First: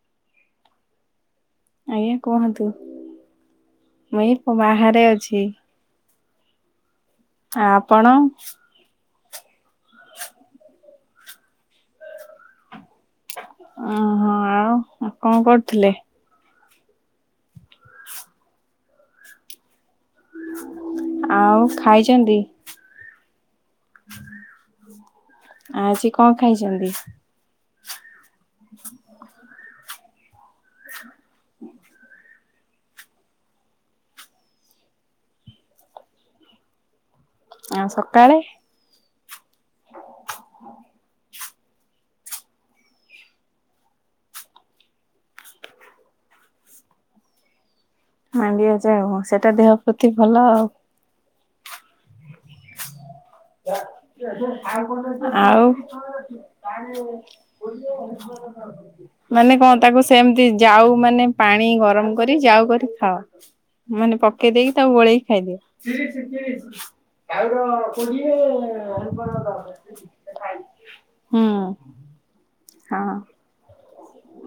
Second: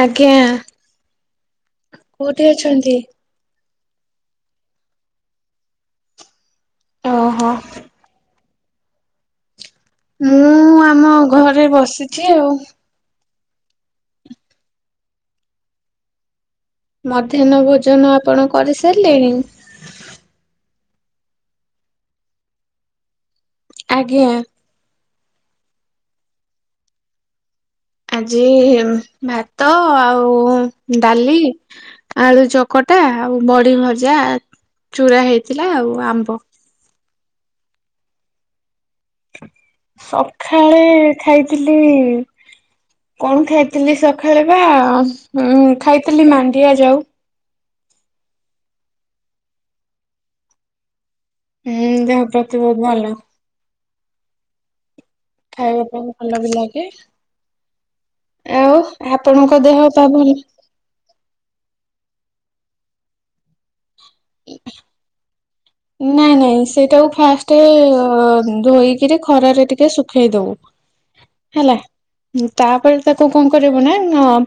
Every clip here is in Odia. ଆଜ୍ଞା। [inaudible] ଆଜ୍ଞା କୋଉଠି କୁହନ୍ତୁ। ଅଛନ୍ତି? ମୁଇ ଏଇ ବାହାରେ ଅଛି। ଓହୋ ଆ ଆପଣ। ମୁଁ ଆମ ଘରେ ବସିଛି ଆଉ। ଓହୋ ଆଉ କଣ କରୁଥିଲେ। ମଧ୍ୟାହ୍ନ ଭୋଜନ ଆପଣ କରିସାରିଲେଣି। ଆଉ ଖାଇଛନ୍ତି। ଆଜ୍ଞା [inaudible] ଆଜି କଣ ଖାଇଛନ୍ତି। ଆଜି ଭାତ ଆଉ। ଡାଲି ଆଳୁ ଚ ଖଟା ଆଉ ବଡି ଭଜା ଚୁରା ହେଇଥିଲା ଆଉ ଆମ୍ବ। ଆଉ ସକାଳେ। ସଖାଳେ ଖାଇଥିଲି। କଣ ଖାଇଥିଲି ସକାଳେ ବା ଉଁ ଖାଇଥିଲି ମାଣ୍ଡିଆ ଯାଉ। ମାଣ୍ଡିଆ ଯାଉ ହ ସେଟା ଦେହ ପ୍ରତି ଭଲ ଆଉ। ହୁଁ ଦେହ ପ୍ରତି ବହୁତ ଭଲ। ଆଉ କଣ। [unintelligible] ଖାଇବା ପାଇଁ ଭଲ ବି ଲାଗେ। ଆଉ ଆଉ ମାନେ ଆପଣଙ୍କ କଣ ଦେହ ତାକୁ ପା ଭଲ ସେମତି ଯାଉ ମାନେ ପାଣି ଗରମ। କରି ଯାଉ କରି ଖାଅ। ମାନେ ପକେଇ ଦେଇକି ତାକୁ ଗୋଳେଇ ଖାଇଦିଅ। ଛି ଛି। [unintelligible] ଫାର୍ଷ୍ଟ ଧୋଇକିରି ଖରାରେ ଟିକେ ଶୁଖେଇ ଦବୁ ହୁଁ ହେଲା ହୁ। ତାପରେ ହଁ ତାକୁ କଣ କରିବୁ ନା। ହ,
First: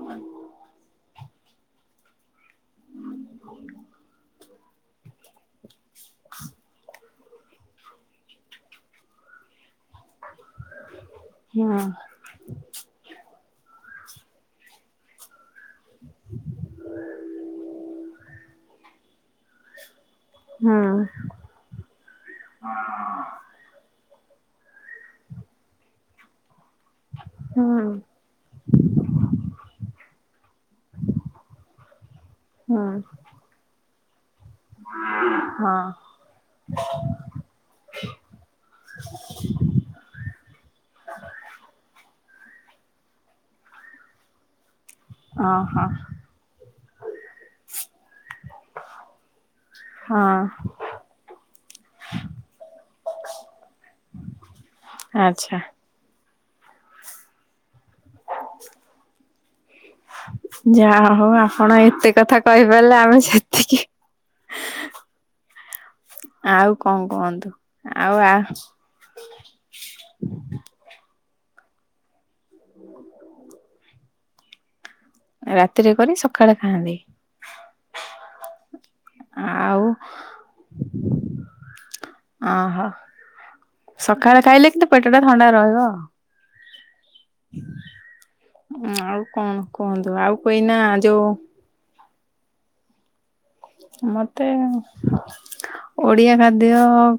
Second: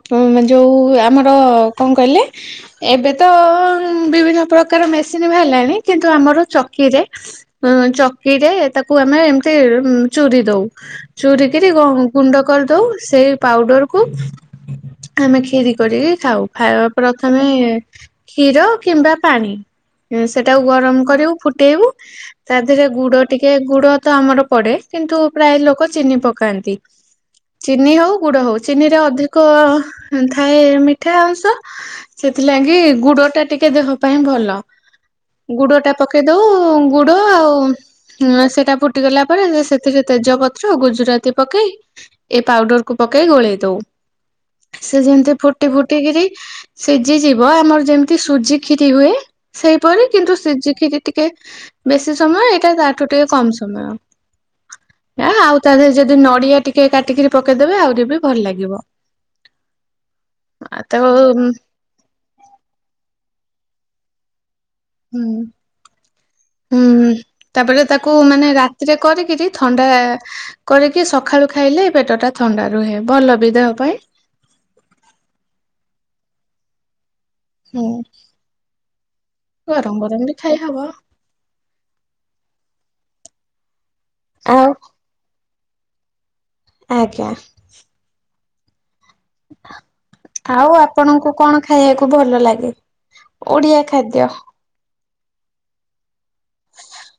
ଯୋଉ ଆମର ମୋର କଣ କହିଲେ? ଏବେ ତ ବିଭିନ୍ନ ପ୍ରକାର କାର ମେସିନ୍ ବି ହେଲାଣି? କିନ୍ତୁ, ଆମର ଚକିରେ ଚକିରେ ତାକୁ ଆମେ ଏମିତି ଚୋରି ଦଉ। ଚୁରୀ କରିରି ହୁଁ। ଗୁଣ୍ଡ କରିଦଉ। ସେଇ ପାଉଡର କୁ ଆମେ କ୍ଷିରି କରିକି। ଖାଉ ପ୍ରଥମେ କ୍ଷୀର କିମ୍ବା ପାଣି ସେଟକୁ ହୁଁ ଗରମ କରିବୁ ଫୁଟେଇବୁ। ତା ଦେହରେ ଗୁଡ ଟିକେ ଗୁଡ ତ ଆମର ପଡେ। କିନ୍ତୁ ପ୍ରାୟ ଲୋକ ଚିନି ପକାନ୍ତି। ହୁଁ ଚିନି ହଉ ଗୁଡ ହଉ ଚିନି ରେ ଅଧିକ ଥାଏ, ମିଠା ଅଂଶ ସେଥିଲାଗି। ହୁଁ ଗୁଡ ଟା ଟିକେ ଦେହ ପଁଙ୍ଗ [inaudible] ଗୁଡ ଟା ହଁ ପକେଇ ଦଉ। ଗୁଡ ଆଉ ସେଇଟା ଫୁଟିଗଲା ପରେ ସେଥିରେ ତେଜପତ୍ର, ଗୁଜୁରାତି ପକେଇ ଏ ପାଉଡରକୁୁ ପକେଇ ଗୋଳେଇ ଦଉ। ସେ ଯେମିତି ଫୁଟି ଓହୋ ଫୁଟିକିରି ସିଝି ଯିବ ଆମର ଯେମିତି ସୁଜି କଷରି ହୁଏ। ସେଇ କିନ୍ତୁ, ହଁ ସିିରି ଟିକେ ବେଶି ସମୟ ଏଇଟା ତାଠୁ ଟିକେ କମ ସମୟ। ଆଉ ଆଚ୍ଛା। ତା ଦେହ ଯଦି ନଡିଆ ଟିକେ କାଟିକି ପେଇଦବେ ଆଉ। [inaudible] ଆଉ ତ ଯାହା ହଉ, ହୁଁ ଆପଣ ଏତେ କଥା କହିପାରିଲେ ଆମେ ସେତିକି ହୁଁ ଆଉ କଣ ହୁଁ କୁହନ୍ତୁ ତାପରେ ଆଉ ତାକୁ ଆ ମାନେ ରାତିରେ କରିକିରି ଥଣ୍ଡା କରିକି ସକାଳୁ ଖାଇଲେ ପେଟଟା ଥଣ୍ଡା ରୁହେ। ଭଲ ବି ଦେହ ପାଇଁ ରାତିରେ କରନି ସକାଳେ ଖାଆନ୍ତି। ହଁ ଆଉ ଗରମ ଗରମ ବି ଖାଇ ହବ। ଅହୋ ସକାଳେ ଆଉ ଖାଇଲେ। କିନ୍ତୁ ପେଟା ଥଣ୍ଡା ରହିବ। ହ ଆଜ୍ଞା ହୁଁ ଆଉ। କଣ କୁହନ୍ତୁ ଆଉ କହିନା ଯୋଉ ଖୁବ ଭଲ ଲାଗେ। ଓଡିଆ ଖାଦ୍ୟ। ମତେ ଓଡିଆ ଖାଦ୍ୟ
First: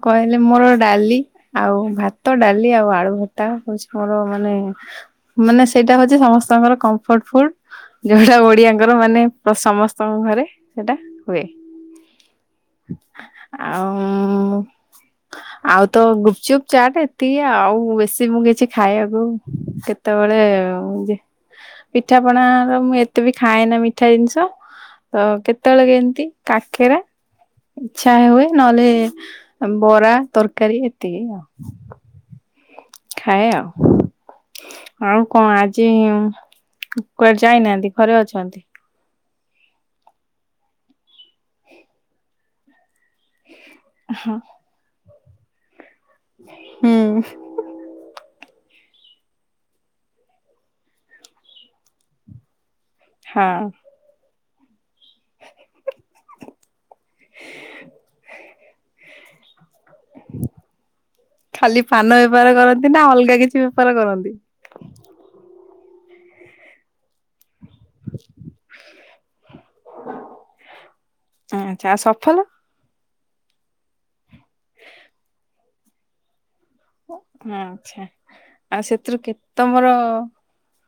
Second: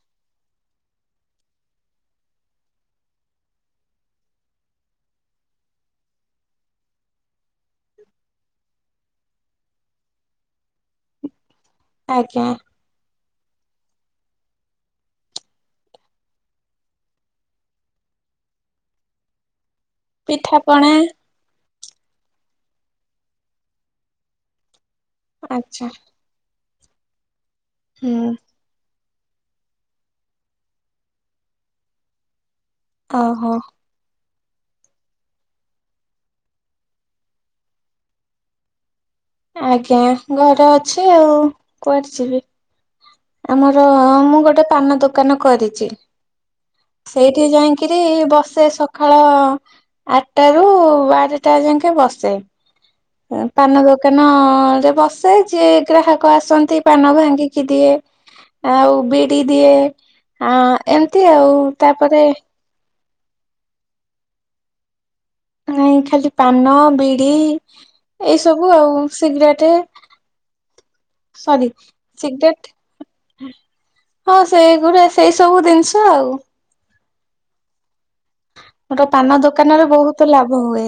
କହିଲେ। ମୋର ଡାଲି ଆଉ ଭାତ ଡାଲି ଆଉ ଆଳୁ ଭଟା ହଉଛି ମୋର ମାନେ ମାନେ ସେଇଟା ହଉଛି ସମସ୍ତଙ୍କର କମ୍ଫର୍ଟ ଫୁଲ ଯୋଉଟା ଓଡିଆଙ୍କର ମାନେ ସମସ୍ତଙ୍କ ଘରେ ସେଇଟା। ହୁଏ। ଆଜ୍ଞା। ଆଉ ଆଉ ତ ଗୁପଚୁପ ଚାଟ ଏତିକି ଆଉ ବେଶୀ ମୁଁ କିଛି ଖାଇବାକୁ ସେତେବେଳେ ପିଠାପଣା ଯେ ପିଠାପଣା ର ମୁଁ ଏତେ ବି ଖାଏ ନା ମୀଠା ଜିନିଷ। ତ ଆଚ୍ଛା କେତେବେଳେ କେମିତି କାକେରା ଇଚ୍ଛା ହୁଁ ହୁଏ ନହେଲେ ବରା ତରକାରୀ ଏତିକି ଆଉ। ଓ ଖାଏ ହୋ। ଆଉ ଆଉ କଣ ଆଜି କୁଆଡେ ଯାଇନାହାନ୍ତି ଘରେ ଅଛନ୍ତି। ଆଜ୍ଞା ଘରେ ଅଛି ଆଉ କୁଆଡେ ଯିବି? ଆମର ମୁଁ ଗୋଟେ ପାନ ଦୋକ ଦୋକାନ କରିଛି। ହୁଁ। ସେଇଠି ଯାଇଁକିରି ବସ। ସେ ସକାଳ ଆଠଟ ରୁ ବାରଟା ଯାକେ ବସେ। ହଁ ପାନ ଦୋକାନ। ରେ ବସେ ଯିଏ ଗ୍ରାହକ ଆସନ୍ତି ପାନ ଭାଙ୍ଗିକି ଦିଏ। ଆଉ ବିଡି ଦିଏ ଆ ଏମିତି ଆଉ ଖାଲି ପାନ ତାପରେ ବେପାର କରନ୍ତି ନା ଅଲଗା କିଛି ବେପାର କରନ୍ତି? ନାଇଁ ଖାଲି ପାନ ବିଡ଼ି ଏଇସବୁ ଆଉ। ସିଗରେଟ୍ ସରି ଆଚ୍ଛା ଆଉ ସଫଲ ସିଗରେଟ ହଁ ସେଇଗୁଡା ସେଇ ସବୁ ଜିନିଷ ଆଉ। ଆଛା। ଆଉ ଗୋଟେ ସେଥିରୁ ପାନ କେତେ ଦୋକାନରେ ତମର ବହୁତ ଲାଭ ହୁଏ।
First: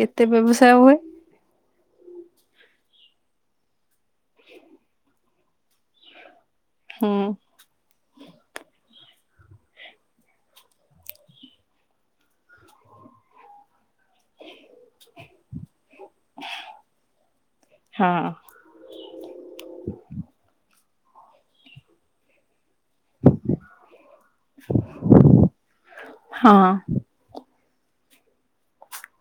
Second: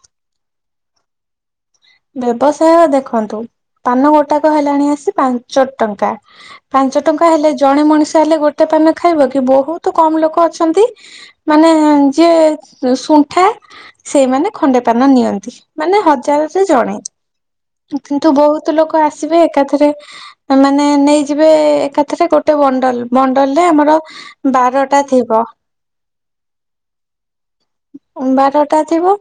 କେତେ ବ୍ୟବସାୟ ହୁଏ? ବ୍ୟବସାୟ ଦେଖନ୍ତୁ ପାନ ଗୋଟାକ ହେଲାଣି ଆସି ପାଞ୍ଚ ଟଙ୍କା। ପାଞ୍ଚ ହୁଁ। ଟଙ୍କା ହେଲେ ଜଣେ ମଣିଷ ଲେ ଗୋଟେ ପାନ ଖାଇବ କି ବହୁତ କମ ଲୋକ ଅଛନ୍ତି ମାନେ ଯିଏ ଶୁଣ୍ଠା ସେମାନେ ଖଣ୍ଡେ ପାନ ନିଅନ୍ତି ମାନ ହ ଜଣେ ହଁ। କିନ୍ତୁ ବହୁତ ଲୋକ ଆସିବେ ଏକାଥରେ। ମାନେ ନେଇଯିବେ ଏକାଥରେ ଗୋଟେ ବ ମଣ୍ଡଲରେ ଆମର ବାରଟା ଥିବ। ହଁ ବାରଟା ଥିବ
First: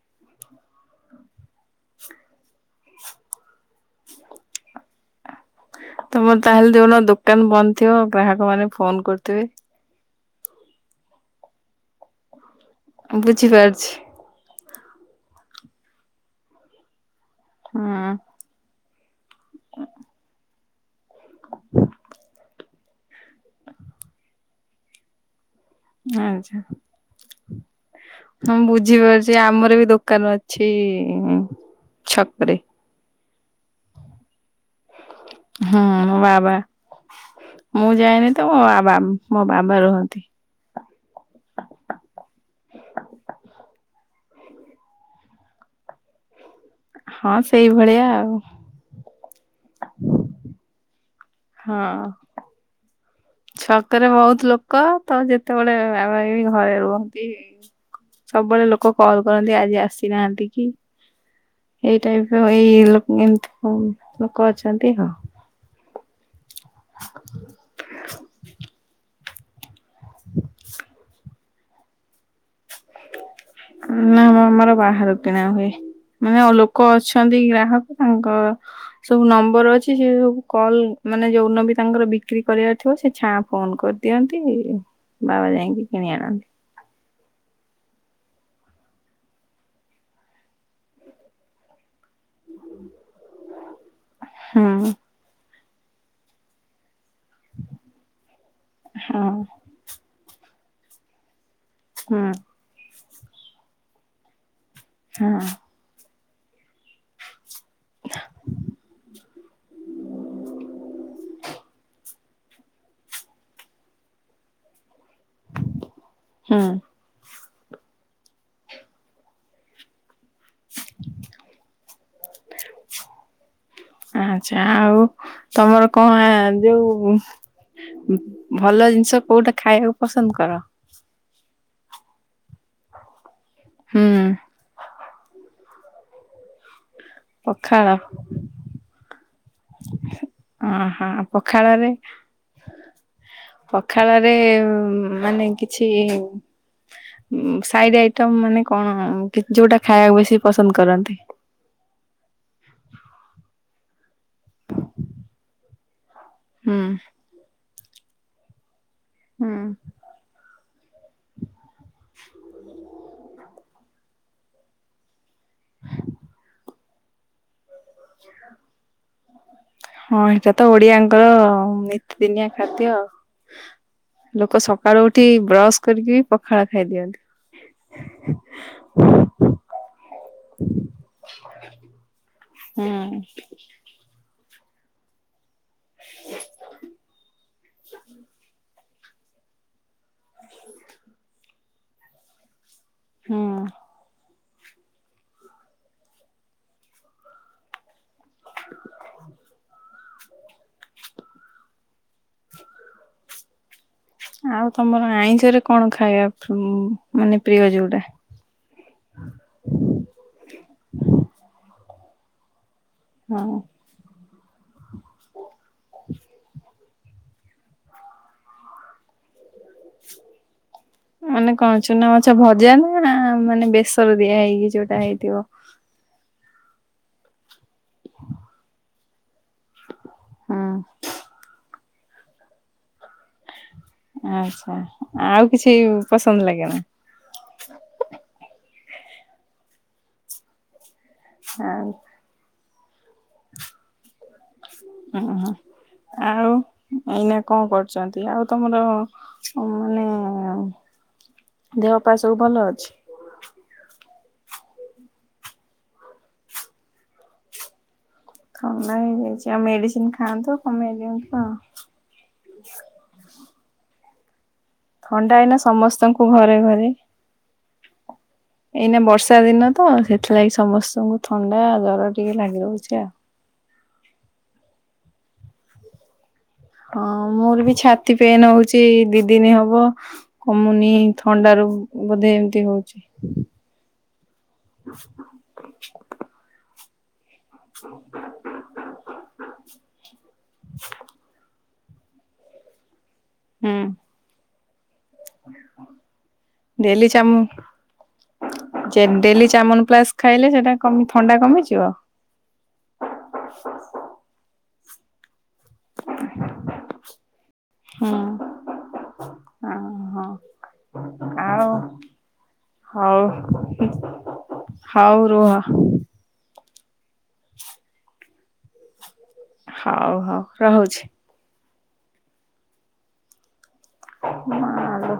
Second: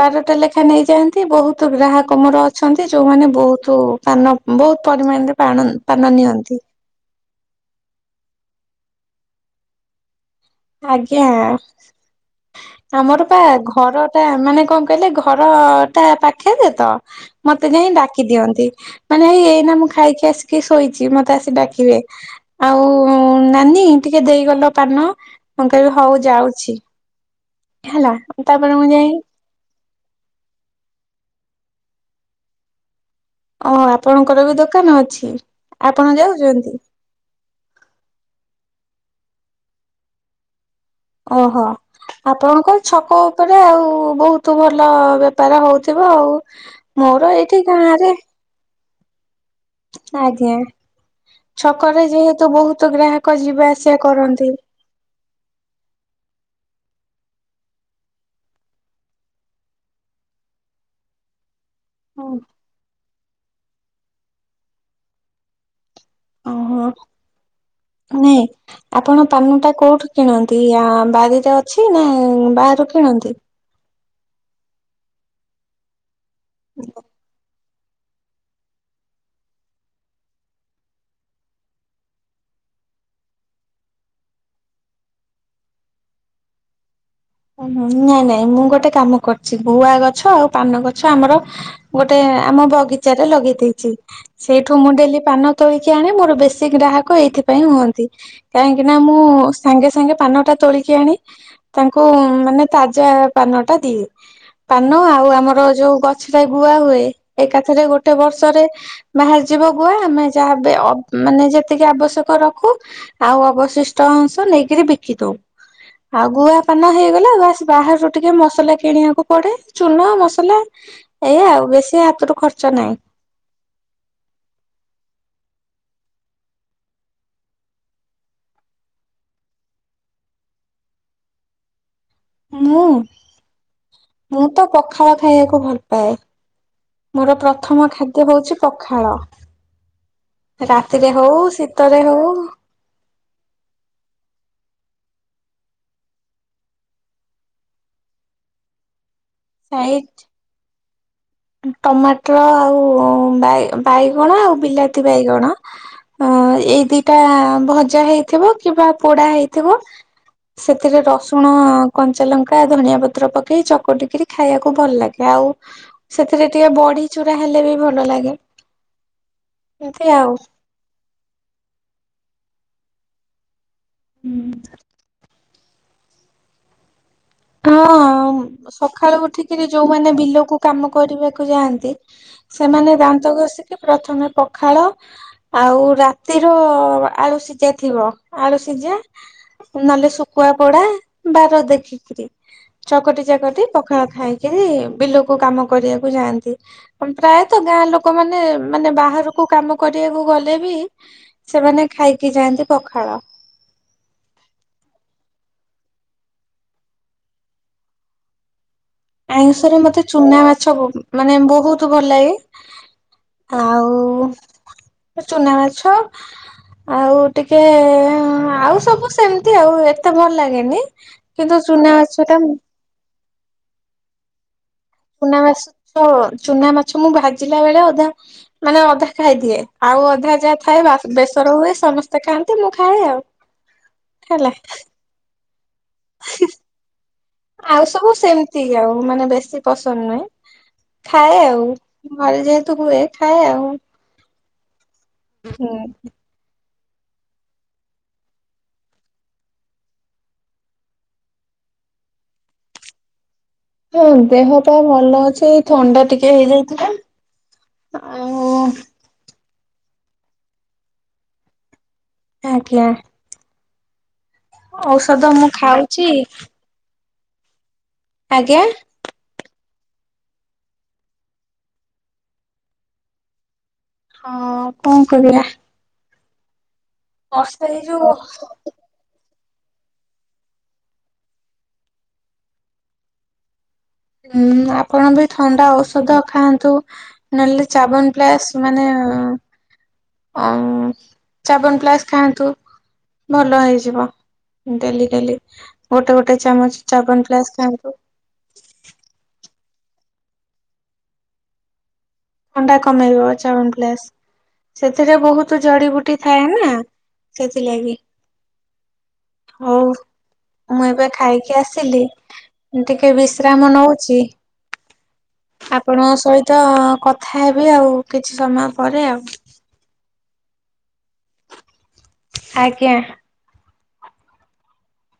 ବାରଟା ଲେଖା ନେଇଯାଆନ୍ତି ବହୁତ। ଗ୍ରାହକ ମୋର ଅଛନ୍ତି ଯୋଉମାନେ ବହୁତ ପାନ ବହୁତ। ପରିମାଣରେ ପାଣ ପାନ ତମର ନିଅନ୍ତି। ତାହେଲେ ଯୋଉ ଦିନ ଦୋକାନ ବନ୍ଦ ଥିବ ଗ୍ରାହକ ମାନେ ଫୋନ କରଥିବେ। ଆଜ୍ଞା। ଆମର ପା ବୁଝିପାରୁଛି ଘର ଟା ମାନେ କଣ? କହିଲେ ଘର ଟା ପାଖେରେ ତ ମତେ ଯାଇ ଡାକି ହୁଁ ଦିଅନ୍ତି। ମାନେ ଏଇ ଏଇ ନା ମୁଁ ଖାଇକି ଆସିକି ଶୋଇ କି ମତେ ଆସି ଡାକିବେ ଆଉ ନାନୀ ଟିକେ ଦେଇଗଲ ପାନ ମୁଁ କହିବି ହଉ ଆଚ୍ଛା। ଯାଉଛି। ହେଲା ହଁ ତାପରେ ମୁ ଯାଇ ବୁଝିପାରୁଛି ଆମର ବି ଦୋକାନ ଅଛି ଛକ ରେ। ଓ ଆପଣଙ୍କର ବି ଦୋକା ହୁଁ ବାବା ମୁଁ ଯାଇନି ତ ମୋ ବାବା ମୋ ବାବା ରୁହନ୍ତି। ଓହୋ ଆପଣଙ୍କ ଛକ ଉପରେ ଆଉ ବହୁତ ଭଲ ବେପାର ହଉଥିବ ଆଉ। ମୋର ହଁ ଏଇଠି ଗାଁ ସେଇଭଳିଆ ରେ ଆଉ ଆଜ୍ଞା। ହଁ ଛକରେ ଯେହେତୁ ବହୁତ ଗ୍ରାହକ ଯିବା ଆସିବା ଛକରେ ବହୁତ କରନ୍ତି। ଲୋକ ତ ଯେତେବେଳେ ବାବା ଏଇ ଘରେ ରୁହନ୍ତି। ସବୁବେଳେ ଲୋକ କଲ କରନ୍ତି ଆଜି ଆସିନାହାନ୍ତି କି? ଏଇ ଟାଇପ ଏଇ ଲୋକଙ୍କୁ ଏମତି ହଉ ଲୋକ ଅଛନ୍ତି ହଁ। ଓହୋ ନାଇଁ ଆପଣ ପନୁ ଟା କୁ କିଣନ୍ତି ଆ ବାରିର ଅଛି ନା ବାହାରୁ କିଣନ୍ତି? ନା ଆମର ବାହାରୁ କିଣା ହୁଏ। ମାନେ ଲୋକ ଅଛନ୍ତି ଗ୍ରାହକ ତାଙ୍କ ସବୁ ନମ୍ବର ଅଛି ସେ ସବୁ କଲ ମାନେ ଯୋଉ ନବୀ ତାଙ୍କର ବିକ୍ରି କରିବାର ଥିବ ସେ ଛାଆଁ ଫୋନ କରିଦିଅନ୍ତି, ବାବା ଯାଇକି କିଣି ଆଣନ୍ତି। ଓହୋ ନାଇଁ ନାଇଁ ମୁଁ ଗୋଟେ କାମ କରୁଛି। ଭୁଆ ଗଛ ଆଉ ପାନ ଗଛ ଆମର ଗୋଟେ ଆମ ବଗିଚା ରେ ଲଗେଇ ଦେଇ [inaudible] ସେଇଠୁ ହୁଁ ମୁଁ ଡେଲି ପାନ ତୋଳକି ଆଣେ ମୋର ବେଶୀ ଗ୍ରାହକ ଲୋକ ଏଇଥିପାଇଁ ହୁଅନ୍ତି, କାହିଁକିନା ମୁଁ ହଁ ସାଙ୍ଗେ ସାଙ୍ଗେ ପାନଟା ତୋଳିକି ଆଣି କ ହୁଁ ମାନେ ତା ଯ ପାନ ଟା ଦିଏ। ପାନ ଆଉ ହଁ ଆମର ଯୋଉ ଗଛ ସେଟା ବୁଆ ହୁଏ। ଏକାଥରେ ଗୋଟେ ବର୍ଷରେ ବାହାରିଯିବ ଗୁଆ। ଆମେ ଯାହାବେ ମାନେ ଯେତିକି ଆବଶ୍ୟକ ରଖୁ। ଆଉ ଅବଶିଷ୍ଟ ଅଂଶ ନେଇକରି ବ ଦେ ଆଗୁଆ ହୁଁ ହେଇଗଲା ବା ଆ ବାହହାର ଟିକେ ମସଲା କିଣିବାକୁ ପଡେ ଚୁନା ମସଲା। ଏ ଆଉ ବେଶୀ ହାତରୁ ଖର୍ଚ୍ଚ ନହିଁ। ଆଚ୍ଛା ଆଉ ତମର କଣ ଯୋଉ ଭଲ ଜିନିଷ କୋଉଟା ଖାଇବାକୁ ପସନ୍ଦ କର? ହଁ ହୁଁ ମୁଁ ତ ପଖାଳ ଖାଇବାକୁ ଭଲ ପା ମୋର ପଖାଳ ପ୍ରଥମ ଖାଦ୍ୟ ହଉଛି ପଖାଳ। ଅହ ରାତିରେ ହଉ ପଖାଳରେ ଶୀତରେ ହଉ [inaudible] ପଖାଳରେ ମାନେ କିଛି ସାଇଡ ଆଇଟମ ମାନେ କଣ? ଯୋଉଟା ସେଇ ଖାଇବାକୁ ବେଶୀ ପସନ୍ଦ କରନ୍ତି। ହଁ ଟମାଟର ଆଉ ବାଇଗଣ ଆଉ ବିଲାତି ବାଇଗଣ ଅ ଏଇ ହୁଁ। ଦିଇଟା ବହୁତ ପୂଜା ହେଇଥିବ କିବା ପୋଡା ହୁଁ ହେଇଥିବ ସେଥିରେ ରସୁଣ କଞ୍ଚା ଲଙ୍କା ଧନିଆ ପତ୍ର ପକେଇ। ଚକଟିକିରି ଖାଇବାକୁ ଭଲ ଲାଗେ। ଆଉ ସେଥିରେ ଟିକେ ବଢି ଚୁରା ହେଲେ ବି ଲାଗେ। ଏମିତି ହଁ ଆଉ ଏଇଟା ତ ଓଡିଆଙ୍କର ନିତିଦିନିଆ ଖାଦ୍ୟ। ଲୋକ ସକାଳୁ ଉଠି ବ୍ରଶ କରିକି ବି ପଖାଳ ଖାଇ ଦିଅନ୍ତି। ହଁ, ସକାଳୁ ଉଠିକିରି ଯୋଉମାନେ ବିଲକୁ କାମ କରିବାକୁ ଯାଆନ୍ତି। ସେମାନେ ହୁଁ। ଦାନ୍ତ ଘଷିକି ପ୍ରଥମେ ପଖାଳ ଆଉ ରାତିର ଆଳୁ ସିଝା ଥିବ ଆଳୁ ସିଝା। ନହେଲେ ଶୁଖୁଆ ପଡା ବାର। ଦେଖିକରି। ଚକଟି ହୁଁ ଚକଟି ପାଖଳ ଖାଏ। କେହି ବିଲକୁ କାମ କରିବାକୁ ଯାଆନ୍ତି ପ୍ରାୟତଃ ଗାଁ ଲୋକ ଲୋକ ମାନ ମାନେ ବାହାରକୁ କାମ। କରିବାକୁ ଗଲେ ବି ସେମାନେ। ଖାଇକି ଯାଆନ୍ତି ପଖାଳ। ଆଉ ତମର ଆଇଁଷରେ କଣ ଖାଇବା ମାନେ ପ୍ରିୟ ଯୋଉଟା। ଆଇଁଷରେ ମତେ ଚୁନା ମାଛ ମାନେ ବହୁତ ଭଲ ଲାଗେ। ହଁ। ଆଉ। ଚୁନା ମାଛ। ଆଉ ଟିକେ ଆଉ ସବୁ ସେମତି ଆଉ ଏତେ ଭଲ ଲାଗେନି ମାନେ କିନ୍ତୁ କଣ ଚୁନା ମାଛ ଟା। ଭଜା ନା ମାନେ [unintelligible] ସୁନା ଆସୁଛ ତୋର। ଚୁନା ମାଛ ମୁଁ ଭାଜିଲା ବେଳେ ଅଧା ମାନେ ଅଧା। ଖାଇଦିଏ ଆଉ ଅଧା ହୁଁ। ଯାହା ଥାଏ ବାସ ବେସର ହୁଏ ସମସ୍ତେ ତ କାନ୍ତିେ ମୁଁ ଖାଏ ଆଉ। ହେଲା ଆଚଛା ଆଉ କିଛି ପସନ୍ଦ ଲାଗେ ନା। ଆଉ ସବୁ ସେମିତି ଆଉ। ମୁଁ ମାନେ ବେଶୀ ପସନ୍ଦ ନୁହେଁ। ଖାଏ ଆଉ ଘର ଯେତ ହୁଏ। ଖାଏ ଆଉ। ଓ ହୋ ହୁଁ। ଆଉ। ଏଇନା କଣ କରୁଛନ୍ତି ଆଉ ତମର ମାନେ ଦେହ ପାାୟ ସବୁ ଭଲ ଅଛି। ହଁ ଦେହ ପା ଭଲ ଅଛି ଏଇ ଥଣ୍ଡା ଟିକେ ହେଇଯାଇଥିଲା। ଆଉ ଖାଉନା ହେଇଯାଇଛି। ଯ ମେଡିସିନ ଖାଆନ୍ତୁ କମେଇ ଦିଅନ୍ତୁ ଆଉ। ଆଜ୍ଞା। ଔଷଧ ଥଣ୍ଡା ମୁଁ ଏଇନା ଖାଉଛି ସମସ୍ତଙ୍କୁ ଘରେ ଘରେ। ଆଜ୍ଞା [inaudible] ଏଇନା ବର୍ଷା ଦିନ। ତ ସେଥିଲାଗି ସମସ୍ତଙ୍କୁ ଥଣ୍ଡା ଜର ଟିକେ ଲାଗି ରହୁଛି ଆଉ। ହଁ କଣ କରିବା। ହଁ ମୋର ବର୍ଷା ବି ଏଇ ଯୋଉ ଛାତି ପେନ ହଉଛି ଦି ଦି ଦିନ ହବ କମୁନି ଥଣ୍ଡା ରୁ ବୋଧେ ଏମିତି ହଉଛି। [inaudible] ହୁଁ ଆପଣ ବି ଥଣ୍ଡା ଔଷଧ ଖାଆନ୍ତୁ। ନହେଲେ ଚାବନ ପ୍ଲାସ୍ ମାନେ ହ ଚାବନ୍ ପ୍ଲାସ୍ ଖାଆନ୍ତୁ। ଭଲ ହୁଁ। ହେଇଯିବ। ଡେଲି-' ଡେଲି ଗୋଟେ ଗୋଟେ ଚାମଚା ଡେଲି ଚାବନ ଚାମୁ ପ୍ଲାଶ ଖାଆନ୍ତୁ। [inaudible] ପ୍ଲସ୍ ଖାଇଲେ ସେଟା କମି ଥଣ୍ଡା କମିଯିବ। ଥଣ୍ଡା କମେଇବ ଚାବନ୍ ପ୍ଲାସ। ସେଥିରେ ବହୁତ ଜଡିିବୁଟି ଥାଏ ନା ସେଥିଲାଗି। ହୁଁ [inaudible] ହଁ ହଉ ହଁ। ମୁଁ ଏବେ ଖାଇକି ଆଉ ଆସିଲି ଟିକେ ହଉ ବିଶ୍ରାମ ନଉଛି। ହଉ ରୁହ ଆପଣଙ୍କ ସହିତ ତ କ କଥା ହେବି ଆଉ କି କିଛି ସମୟ ପରେ ଆଉ। ହଉ ହଉ ରହୁଛି। ଆଜ୍ଞା। ମାଲୋ।